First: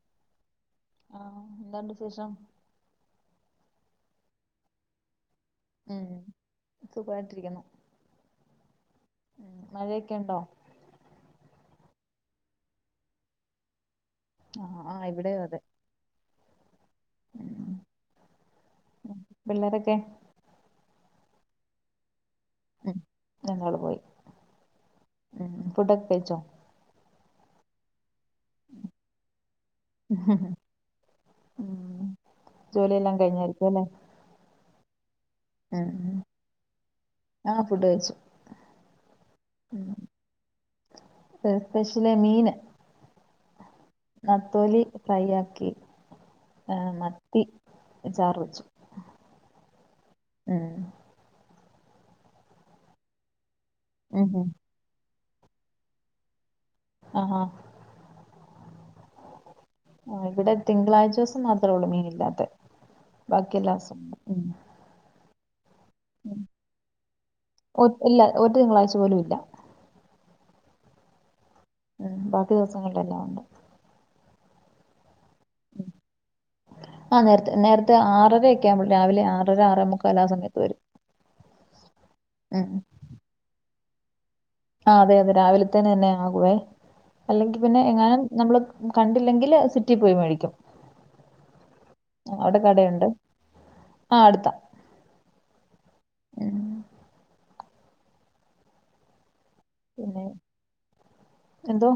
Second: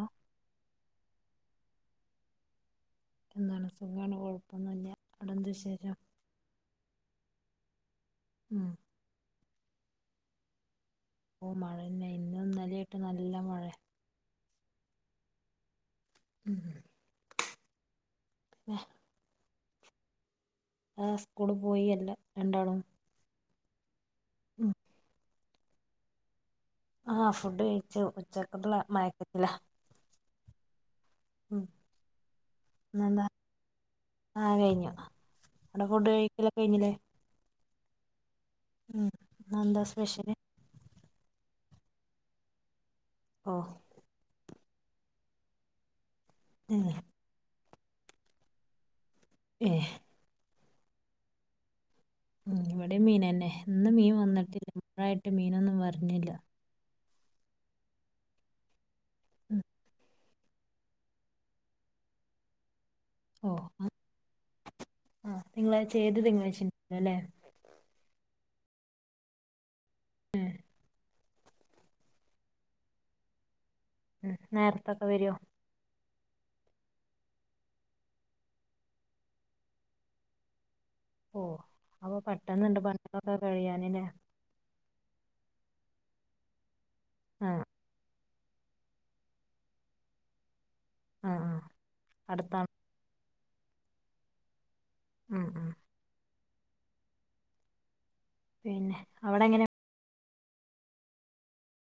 ആ ആ എന്താണ്ട് വിശേഷം എന്താണ് സുഖാണ് കുഴപ്പൊന്നുല ഉം സുഖായിട്ടിരിക്കുന്നു ഉം ഉം മഴയൊക്കെ ഇണ്ടോ മഴനെ ഇന്നുംന്നലെ ആയിട്ട് നല്ല മഴയ ആഹ ആഹ് ഇവിടെ അതെ ഉം ഉ ഉം പിള്ളേരൊക്കെ ആ സ്കൂള് പോയി അല്ല രണ്ടാളും [unintelligible] പോയി ഉമ് ഉം ഫടൊക്കെ കയിച്ചോ ആ ഫുഡ് കഴിച്ചു ഉച്ചക്കത്തുള്ള മയക്കത്തില ഉം ജോലില്ലാം ഇന്നെന്താ കഴിഞ്ഞായിരിക്കും അല്ലേ ആ കഴിഞ്ഞു അവിടെ ഫുഡ് കഴിക്കല കഴിഞ്ഞിലെ ഫുഡ്‌ കഴിച്ചു ഉം ഇന്നെന്താ സ്പെഷ്യലി എസ്പെഷ്യലി മീന് ഓ നത്തോലി ഫ്രൈ ആക്കി ഏ ഉം മത്തി ചാർ വെച്ചു ഏഹ് ഉം ഉ ഇവിടെ മീനന്നെ ഇും മീൻ ഉം ഉം വന്നിട്ടില്ല മഴായിട്ട് മീനൊന്നും വർണില്ല ആഹാ ഉം ആ ഇവിടെ തിങ്കളാഴ്ച ദിവസം മാത്രേ ഉള്ളൂ മീൻ ഇല്ലാത്ത ഓ ബാക്കി എല്ലാ ദിവസം ഉണ്ട് നിങ്ങളാഴ്ച ഏത് ഉം തിങ്കളാഴ്ല്ലോ ല്ലേ ഒ ഇല്ല ഒരു തിങ്കളാഴ്ച പോലും ഇല്ല ഉ ബാക്കി ദിവസങ്ങളില എല്ലാം ഉണ്ട് ഉം നേരത്തൊക്കെ വരുോ ആ നേരത്തെ നേരത്തെ ആറര ഒക്കെ ആവുമ്പോൾ രാവിലെ ആറര ആറ മുക്കല്ല ആ സമയത്ത് വരും ഓ അപ്പൊ ഉം പെട്ടെന്നണ്ട് പണ്ടൊക്കെ കഴിയാനില്ലേ ആ അതെ അതെ രാവിലെത്തേന്ന തന്നെ ആകുവേ ആ അല്ലെങ്കിൽ പിന്നെ എങ്ങാനും നമ്മള് കണ്ടില്ലെങ്കില് സിറ്റി പോയി മേടിക്കും ആ ആ അടുത്താണ് ആടുത്ത ഉം ഉ ഉഏ പിന്നെ അവിടെങ്ങനെ എന്തോ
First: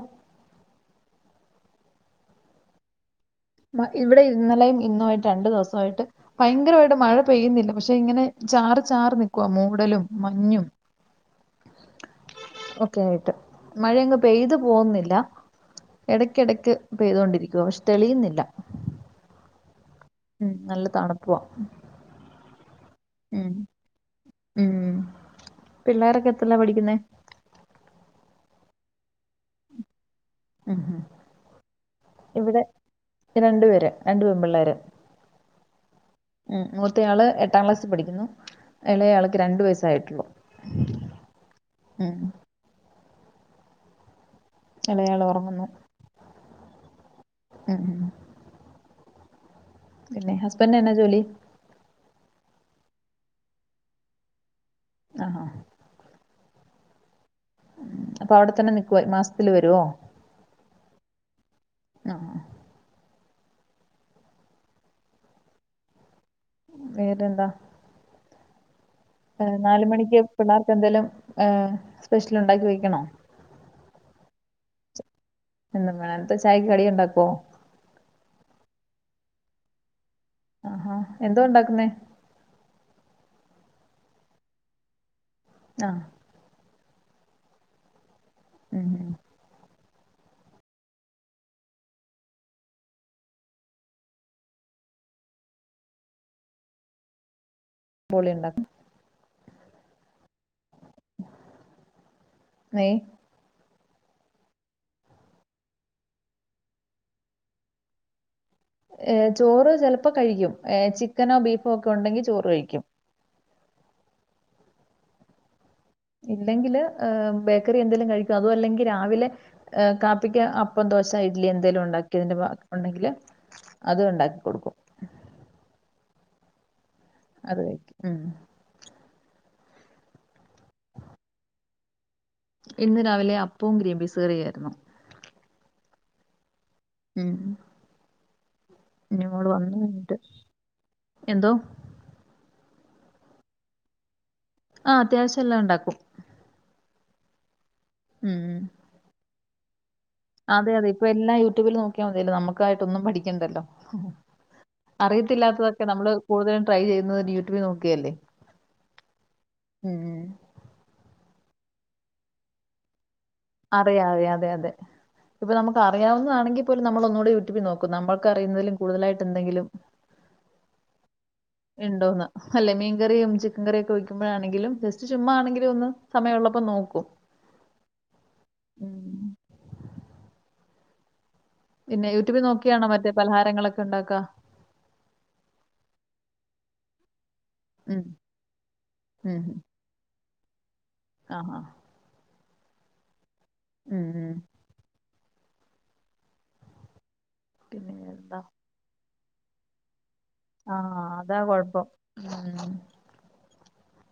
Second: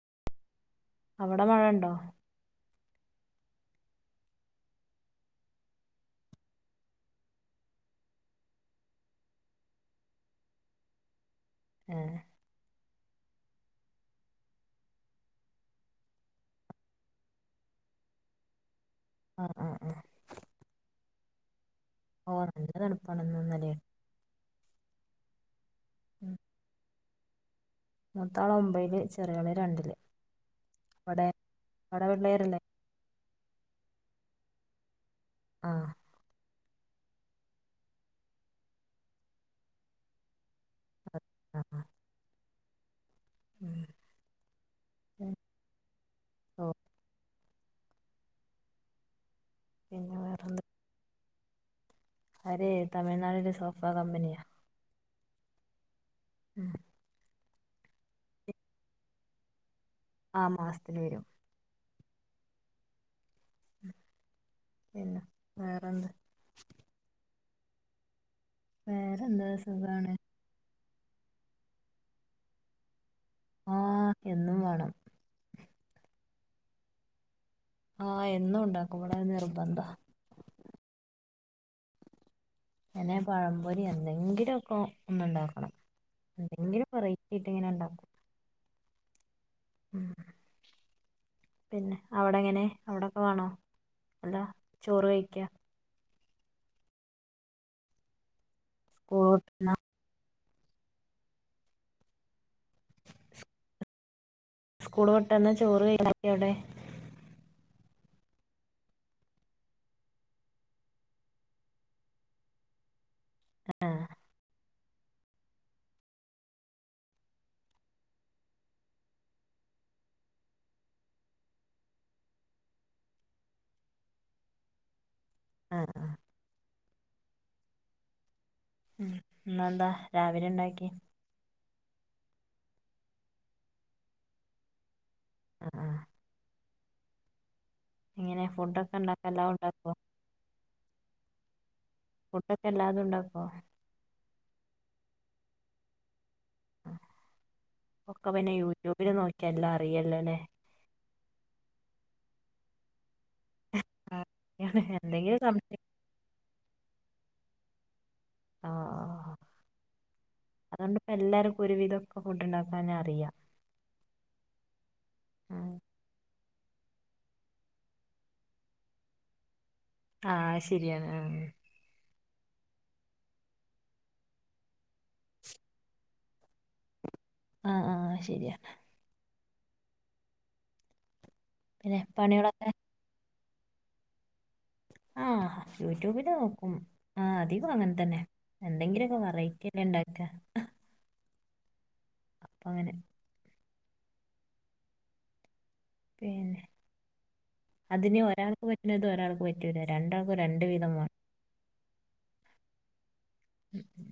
അവിടെ മഴ ഇണ്ടോ ഇവിടെ ഇന്നലെയും ഇന്നുമായിട്ട് രണ്ടു ദിവസമായിട്ട് ഭയങ്കരമായിട്ട് മഴ പെയ്യുന്നില്ല പക്ഷെ ഇങ്ങനെ ചാറ് ചാറ് നിക്കുവാ മൂടലും മഞ്ഞും ഏ ഒക്കെ ആയിട്ട് മഴയങ് പെയ്തു പോകുന്നില്ല ഇടക്കിടക്ക് പെയ്തൊണ്ടിരിക്കുവ പക്ഷെ തെളിയുന്നില്ല ആ ആ ആ ഉം നല്ല തണുപ്പ പോവാ ഓ നല്ല തണപ്പാണന്ന ഒന്നല്ലേ ഉം പിള്ളോരൊക്കെ എത്തല്ലാ പഠിക്കുന്ന എത്താള ഒമ്പൈയില് ചെറിയളി രണ്ടില് ഉം ഉം അവിടെ അവിടെ പിള്ളേരല്ലേ ഇവിടെ രണ്ടു പേര് രണ്ടു പെൺപിള്ളേർ ആ ഉം മൂത്തയാള് എട്ടാം ക്ലാസ്സിൽ പഠിക്കുന്നു ഇളയയാൾക്ക് രണ്ടു വയസായിട്ടുള്ളു അതെ ആ ആ ഉം ഉം. ഇളയാള് ഉം ഒറങ്ങുന്നു. ഓ ഉം പിന്നെ ഹസ്ബെൻഡ് എന്നാ ജോലി അരേ തമിഴ്നാടിലെ സോഫാ കമ്പനിയാ ആ ഹ. ഉം. അപ്പൊ അവിടെ തന്നെ നിക്കുവ, മാസത്തില് വരുവോ? ആ മാസത്ത്ന് വെരും ആ ആ. പിന്ന, വേറെന്താ? വേറെ എന്താ വേറെന്താ നാല് സുഖാണ് മണിക്ക് പിള്ളേർക്ക് എന്തേലും ഏ സ്പെഷ്യൽ ഒണ്ടാക്കി വയ്ക്കണോ ന്നും വാണം. ചായയ്ക്ക് കടിയുണ്ടാക്ക്വോ ആ എന്നുണ്ടാക്കും, ഇവടത് നിർബന്ധാ. ആഹാ എന്തോ ഒണ്ടാക്കുന്നേ? ങ്ങനെ പഴംപൊരി എന്തെങ്കിലും ഒക്ക ഒന്ന്ണ്ടാ ആ. എങ്കിലും വെറൈറ്റി ആയ്ട്ട്ങ്ങനെ ഇണ്ടാക്കും. ഉം ഉം ഉം. പിന്നെ അവിടെങ്ങനെ അവിടൊക്കെ വാണോ, അതോ ചോറ് കഴിക്കോ പൊളിണ്ട [unintelligible] ന്നേ സ്കൂള് വെട്ടന്ന് ചോറ് ക [unintelligible] അവ്ടെ? ഏ ചോറ് ചെലപ്പോ കഴിക്കും, ഏ ചിക്കനോ ബീഫോ ഒക്കെണ്ടെങ്കീ ചോറ് കഴിക്കും. അ ആ ഇല്ലെങ്കില് ബേക്കറി എന്തെലും കഴിക്കും അതു അല്ലെങ്കി രാവിലെ കാപ്പിക്ക് അപ്പന്ത ദോശ ഇഡ്ലി എന്തെലുണ്ടാക്കിതിന്റെ ബാ ഒണ്ടെങ്കില് അതു ഒണ്ടാക്കി കൊടുക്കും. ആ ആ അത് വെയ്ക്കു ഉം ഉം ന്നെന്താ രാവിലെണ്ടാക്ക്യേ ഇന്ന് രാവിലെ അപ്പവും ഗ്രീൻപീസുകറിയായിരുന്നു. അ ആ ഉം എങ്ങനെ ഫുഡൊക്കെ ഉണ്ടാക്കാൻ ഇനിങ്ങോട് എല്ലാം വന്ന്‌ ഉണ്ടാക്കുമോ കഞ്ഞിട്ട് എന്തോ ഫുഡ്ഡ്ഒക്കെ എല്ലാതുണ്ടാക്കോ ആ അത്യാവശ്യ എല്ലാണ്ടാക്കും ആ ഒക്കെ പിന്നെ യൂറ്റൂബില് നോക്കിയല്ല അറിയല്ലലെ എല്ല യൂറ്റുബില് നോക്കിയമതിയല്ലോ നമ്മക്കായിട്ട് ഒന്നും പടി ക്കണ്ടല്ലോ ആ അറിയാണ്. എന്തെങ്കിലും സംശയം അറിയത്തില്ലാത്തതൊക്കെ നമ്മള് കൂടുത ട്രൈ ചെയ്യുന്നത് ന്നെ യൂട്യൂബ് നോക്കിയല്ലേ ആ ഉം അതോണ്ട്പ്പ എല്ലരും ഒരുവിതൊക്കെ ഫുഡ്ണ്ടാക്കാനറിയ. അറിയ അതെ അതെ അതെ ഇപ്പൊ ഉം. നമ്മക്ക് അറിയാവുന്നതാണെങ്കി പ്പോലു നമ്മളൊന്നോടി യൂട്യൂബി നോക്കും നമ്മൾക്കറിയ്ന്നതിലും കൂടുതലായിട്ടെന്തെങ്കിലും ആ ശെരി ആണ് ആ ആ ഇണ്ടോന്ന് അല്ലേ മീൻ കറിയും ചിക്കൻ കറിയൊക്കെ വക്കുമ്പഴാണെങ്കിലും ജസ്റ്റ് ചുമ്മാ ആണെങ്കിലു ഒന്ന് സമയൊള്ള പ്പൊ നോക്കും ആ ആ ശരിയാണ് ഉം പിന്നെ യൂറ്റുബിൽ നോക്കിയാണോ മറ്റേ പലഹാരങ്ങളൊക്കെണ്ടാക്കാ ആ യൂറ്റൂബില് നോക്കും ആ അധികു ഉം അങ്ങൻതന്നെ എന്തെങ്കിലുക്കെ വെറൈറ്റില്ലെണ്ടാക്കാ ആഹ ആ അപ്പൊ അങ്ങനെ ഉം ഉ പിന്നെ പിന്നെ അതിന് എന്താ ഒരാൾക്ക് പറ്റ്ണത് ഒരാൾക്ക് പറ്റുല രണ്ടാൾ ആ അതാ കൊഴപ്പം ഉം ഉം, ഉം.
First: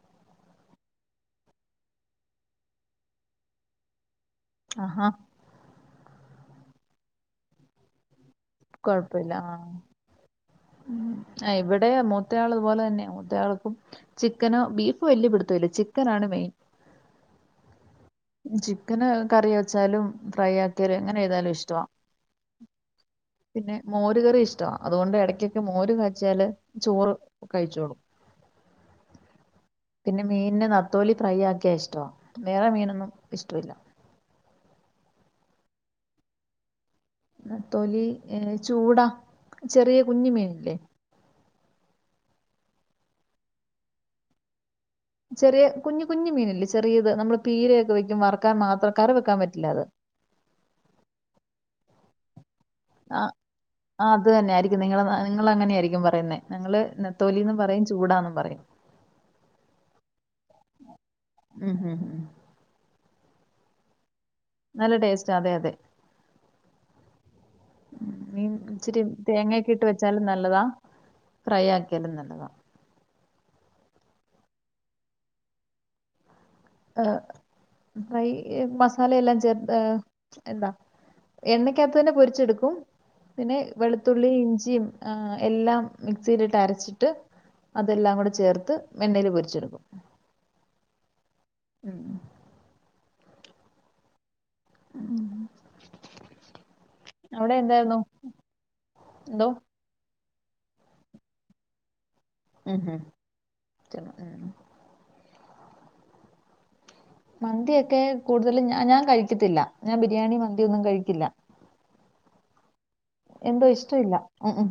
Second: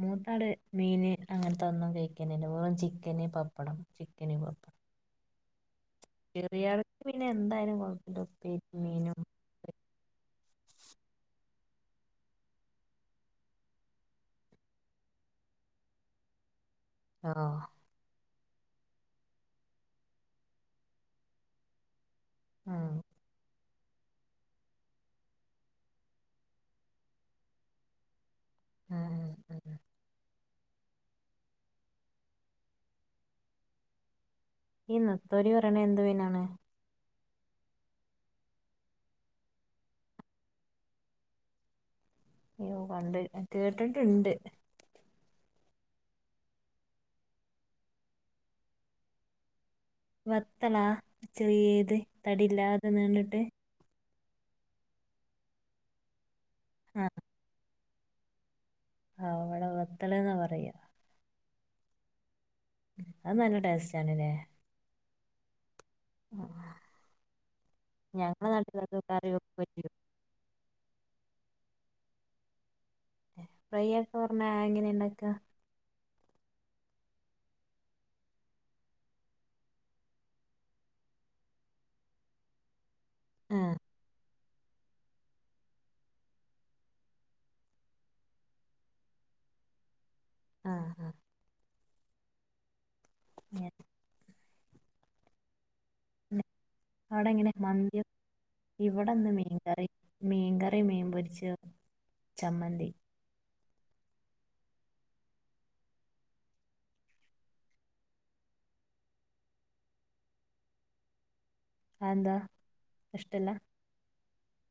മൂത്താള് മീന് അങ്ങൻത്തെ ഒന്നും കഴിക്കിനില്ല ഓള് ചിക്കന് പപ്പടം ചിക്കന് അഹാ ചെറിയാൾക്ക് പിന്നെ എന്തയാലും കൊഴപ്പല്ല കൊഴപ്പല്ല ആ ഉം ഇവിടെ മൂത്തയാള്തുപോലെ തന്നെ മൂത്തയാൾക്കും ചിക്കനോ ബീഫ് വല്ല്യ പിടുത്തല്ല ചിക്കനാണ് മെയി ഇമ് ആ ചിക്കന് കറി വെച്ചാലും ഫ്രൈ ആക്കിയലും എങ്ങനെഎയ്താലും ഇഷ്ടവാ ആ പിന്നെ മോര് കറി ഇഷ്ട അതുകൊണ്ട് എടക്കൊക്കെ മോര് കാച്ചാല് ചോറ് കഴിച്ചോളു ഉം, ഉം, ഉം. പിന്നെ മീന്നെ നത്തോലി ഫ്രൈ ആക്കിയാ ഇഷ്ടോ വേറെ മീനൊന്നും ഇഷ്ടവില്ല ഈ നത്തോലി പറയണ എന്ത് മീനാണ് നത്തോലി ഏ ചൂടാ ചെറിയ കുഞ്മീന്ല്ലേ അയ്യോ കണ്ട് ഞ കേട്ടിട്ട്ണ്ട് ചെറിയ കുഞ്ഞ് കുഞ് മീന്ല്ലേ ചെറിയത് നമ്മള് പീരയൊക്കെവെക്കും വറക്കാൻമാത്രം കറിവെക്കാൻ പറ്റില്ലഅത് വെത്തലാ ചെറീത് തടില്ലാതെ നീണ്ട്ട്ട് ആ അത് തന്നെ ആയിരിക്കും നിങ്ങള നാ നിങ്ങളങ്ങനെയിരിക്കും പറയുന്നേ ഞങ്ങള് നത്തോലി പറയും ചൂടാന്നും പറയും ആ അവിടെ വത്തൽന്നാ പറയാ, ഉം ഉം ഉ അത് നല്ല ടേസ്റ്റ് ല്ലേ? നല്ല ടേസ്റ്റ് അതെ അതെ ഞങ്ങളെ മീൻ നാട്ടിൽ അത് ഇച്ചിരി കറി വെക്കും തേങ്ങയൊക്കെ ഇട്ട് പറ്റും വെച്ചാലും നല്ലതാ, ഫ്രൈ ആക്കിയാലും നല്ലത ഫ്രൈ ആക്കെ പറഞ്ഞാ എങ്ങനെയ ഇണ്ടക്കാ? ആ ഫ്രൈ മസാലയെല്ലാം ചേർ എന്താ എണ്ണക്കകത്ത തന്നെ പൊരിച്ചെടുക്കും പിന്നെ ആ വെളുത്തുള്ളി ഇഞ്ചി, എല്ലാം മിക്സിയിലിട്ട് അരച്ചിട്ട്, അതെല്ലാം കൂടെ ചേർത്ത് എണ്ണൽ പൊരിച്ചെടുക്കും. ആ ആ ഉം ഞാൻ ഉം അവിടെങ്ങനെ മന്തി ഇവിടെന്ന് എന്തോ മീൻകറി മീൻകറി മീൻ പൊരിച്ച് ചമ്മന്തി, ച ഉ മന്തി ഒക്കെ കൂടുതലും ഞ ഞാൻ കഴിക്കത്തില്ല ഞാൻ ബിരിയാണി മന്തി ഒന്നും കഴിക്കില്ല, ആന്താ ഇഷ്ടെല്ലാ എന്തോ ഇഷ്ടമില്ല ഉം ഉ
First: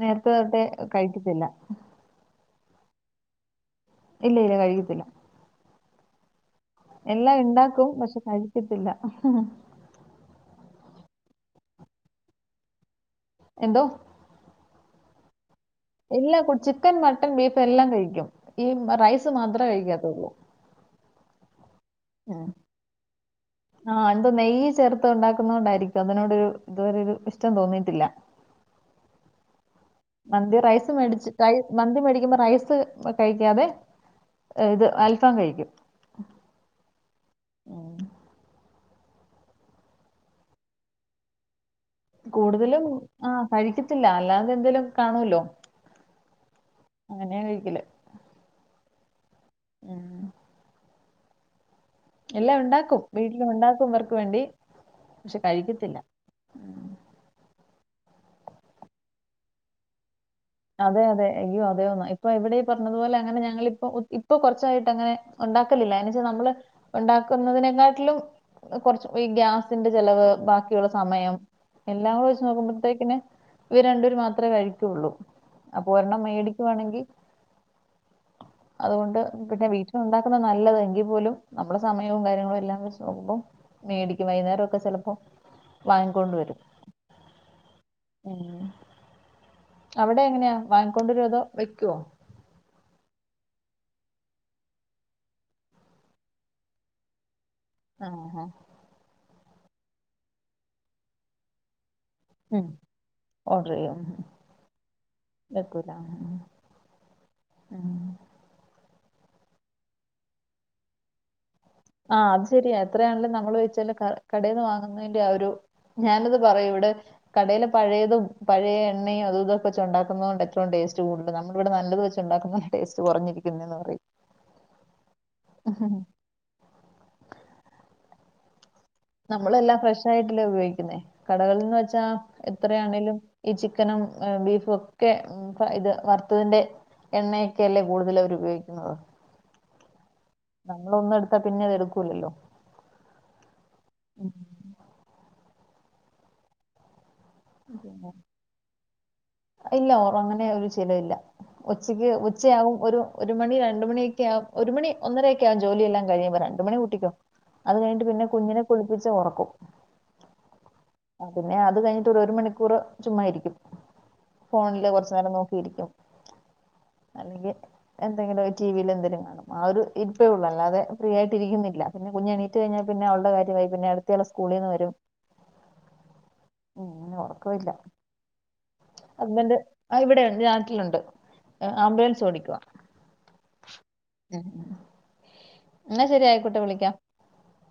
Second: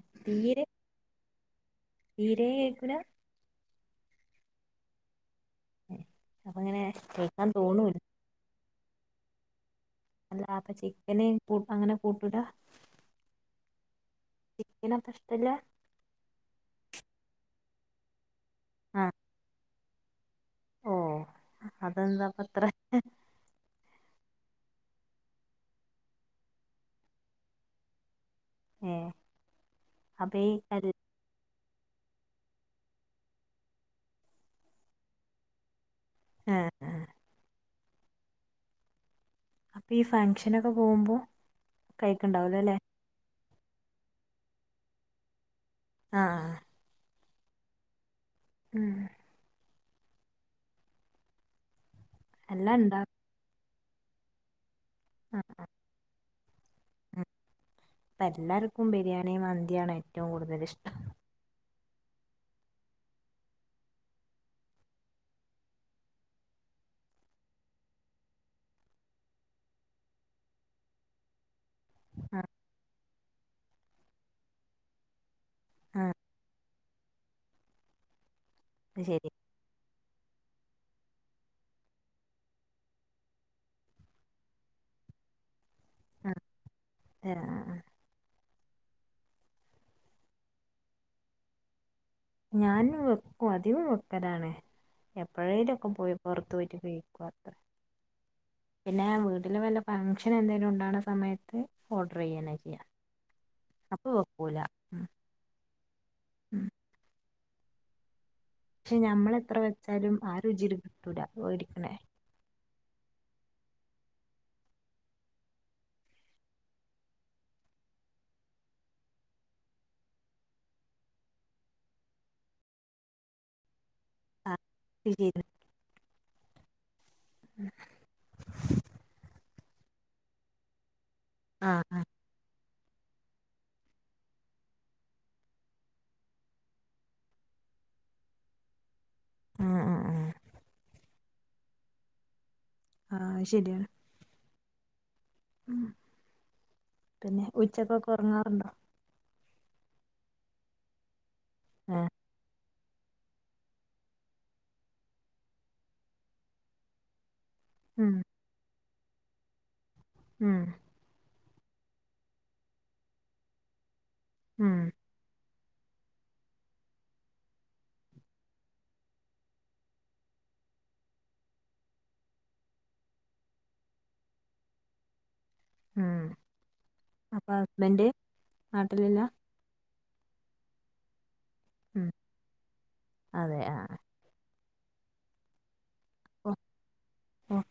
നേരത്തെ തൊട്ടേ കഴറ്റിത്തില്ല തീരേ കഴിക്കൂല്ല? ഇല്ല ഇല്ല കഴിക്കത്തില്ല. ഉം എല്ലാം ഉണ്ടാക്കും പക്ഷെ കഴിക്കത്തില്ല അല്ല അപ്പ ചിക്കന് കൂട്ട അങ്ങനെ കൂട്ടൂലാ എന്തോ നാ കഷ്ടല്ല എല്ലാ ചിക്കൻ മട്ടൻ ബീഫ് എല്ലാം കഴിക്കും ഈ ആ റൈസ് മാത്രമേ കഴിക്കാത്തുള്ളൂ അതെന്താ ഉം. അത്ര ആ എന്തോ നെയ്യ് ചേർത്ത് ഉണ്ടാക്കുന്ന കൊണ്ടായിരിക്കും അതിനോടു ഇതുവരെ ഒരു ഇഷ്ടം തോന്നീയിട്ടില്ല എ മന്തി റൈസ് മേടിച്ചിട്ടായി മന്തി മേടിക്കുമ്പോ റൈസ് കഴിക്കാതെ ഇത് അൽഫാം കഴിക്കും ആ ആ. ആ അപ്പൊ ഈ ഫങ്ഷനൊക്കെ പോവുമ്പോ കൂടുതലും ആ കഴിക്കത്തില്ല അല്ലാതെ എന്തേലും കാണൂല്ലോ ആ ആ അങ്ങനെയ കഴിക്കല ഉം ആ എല്ലാ എല്ലാം ഉണ്ടാക്കും ഇണ്ടാ വീട്ടില് ഉണ്ടാക്കും ഇവർക്ക് വേണ്ടി പക്ഷെ കഴിക്കത്തില്ല ഇപ്പ എല്ലാർക്കും ബിരിയാണിയും മന്തിയാണ് ഏറ്റവും കൂടുതൽ ഇഷ്ടം അതന്ന ഇപ്പൊ ഇവിടെ പറഞ്ഞതു പോലെ അങ്ങനെഞങ്ങളിപ്പോ ഇപ്പൊ കുറച്ചായിട്ട് അങ്ങനെ ഉണ്ടാക്കലില്ല എന്നച്ച നമ്മള് ഉണ്ടാക്കുന്നതിനെക്കാട്ടിലും കൊറച്ച് ഈ ഗ്യാസിന്റെ ചെലവ് ബാക്കിയുള്ള സമയം എല്ലാം കൂടെ വെച്ച് ആഹ് നോക്കുമ്പോഴത്തേക്കിന് ഇവ രണ്ടുപേര് മാത്രമേ കഴിക്കുള്ളൂ അപ്പൊ ആഹ് ഒരെണ്ണം മേടിക്കുവാണമെങ്കിൽ അത് അതുകൊണ്ട് ശരി പിന്നെ വീട്ടിൽ ഉണ്ടാക്കുന്ന നല്ലത എങ്കിൽ പോലും നമ്മളെ സമയവും കാര്യങ്ങളും എല്ലാം വച്ച് നോക്കുമ്പോ മേടിക്ക വൈകുന്നേരെ മൊക്കെ ചില പ്പോ വാങ്ങിക്കൊണ്ട് ആഹ് വരും ആഹ് അവിടെ എങ്ങനെയാ വാങ്ങിക്കൊണ്ടരു അതോ വെക്കുവോ ഞാൻ വെക്കും അധികവും വെക്കലാണ് എപ്പോഴേലും ഒക്കെ പോയി പുറത്ത് പോയിട്ടി കഴിക്കുവാൻ ആ ആ വീട്ടിൽ വല്ല ഫംഗ്ഷൻ എന്തെങ്കിലും ഉണ്ടാകുന്ന സമയത്ത് ഓർഡർ ചെയ്യുകന്നെ ചെയ്യാം ചെയ്യാം വെക്കൂല ആ ഉം ആ ആ പക്ഷെ ഞമ്മളെത്ര വെച്ചാലും ആ രുചി കിട്ടൂല ഓടി ആ അത് ശരിയാ എത്രയാണെങ്കിലും നമ്മൾ വെച്ചാല് കടയിൽന്ന് വാങ്ങുന്നതിന്റെ ആ ഒരു ഞാനത് പറയും ഇവിടെ കടയില് പഴയതും പഴയ എണ്ണയും അതും ഇതൊക്കെ വച്ച് ഉണ്ടാക്കുന്നത് കൊണ്ട് ഏറ്റവും ടേസ്റ്റ് കൂടുതൽ നമ്മള ഇവിടെ നല്ലത് വെച്ച് ഉണ്ടാക്കുന്ന ടേസ് കുറഞ്ഞിരിക്കുന്ന എന്ന് പറയും ആ ഉം. ഉ നമ്മളെല്ലാം ഫ്രഷ് ആയിട്ടില്ലേ ഉപയോഗിക്കുന്നേ ആ കടകളന്ന് വെച്ചാ എത്രയാണെങ്കലും ഈ ചിക്കനും ബീഫും ഒക്കെ ഇത് വറുത്തതിന്റെ എണ്ണയൊക്കെല്ലേ കൂടുതൽ അവർ ഉപയോഗിക്കുന്നത് ഉം ഉം ഉം നമ്മള ഒന്നും എടുത്താ പിന്നെ അത് എടുക്കൂല്ലല്ലോ ആ ശരിയാണ് ഉം പിന്നെ ഉച്ചക്കൊക്കെ ഉറങ്ങാറുണ്ടോ ഇല്ല അങ്ങനെ ഒരു ചില ഇല്ല ആ ഉച്ചയ്ക്ക് ഉച്ചയാകും ഒരു ഒരു മണി രണ്ടു മണിയൊക്കെ ആ ഒരു മണി ഒന്നര ഒക്കെ ആകും ജോലിയെല്ലാം കഴിയുമ്പോ രണ്ട് മണി കൂട്ടിക്കോ അത് കഴിഞ്ഞിട്ട് ഉം പിന്നെ കുഞ്ഞിനെ കുളിപ്പിച്ച് ഉറക്കും ഉം പിന്നെ അത് കഴിഞ്ഞിട്ട് ഒരു മണിക്കൂറ് ചുമ ഇരിക്കും ഉം ഫോണില് കുറച്ചു നേരം നോ ശരിക്കും അല്ലെങ്കിൽ എന്തെങ്കിലും ടിവിയിൽ എന്തേലും കാണും ആ ഒരു ഇരിപ്പേ ഉള്ളൂ അല്ലാതെ ഫ്രീ ആയിട്ട് ഇരിക്കുന്നില്ല പിന്നെ കുഞ്ഞ് എണീറ്റ് കഴിഞ്ഞാൽ പിന്നെ അവളുടെ കാര്യമായി പിന്നെ അടുത്ത ആള്സ്കൂളിന്ന് വരും ഉം അപ്പ ഹസ്ബന്റ് ഹസ്ബന്റ് അ ഇവിടെണ്ട് നാട്ടിലുണ്ട് ഉം ആംബുലൻസ് ഓടിക്കുവാ അതെ ആ എന്നാ ശരി ഓ ആയിക്കോട്ടെ വിളിക്കാം ഓ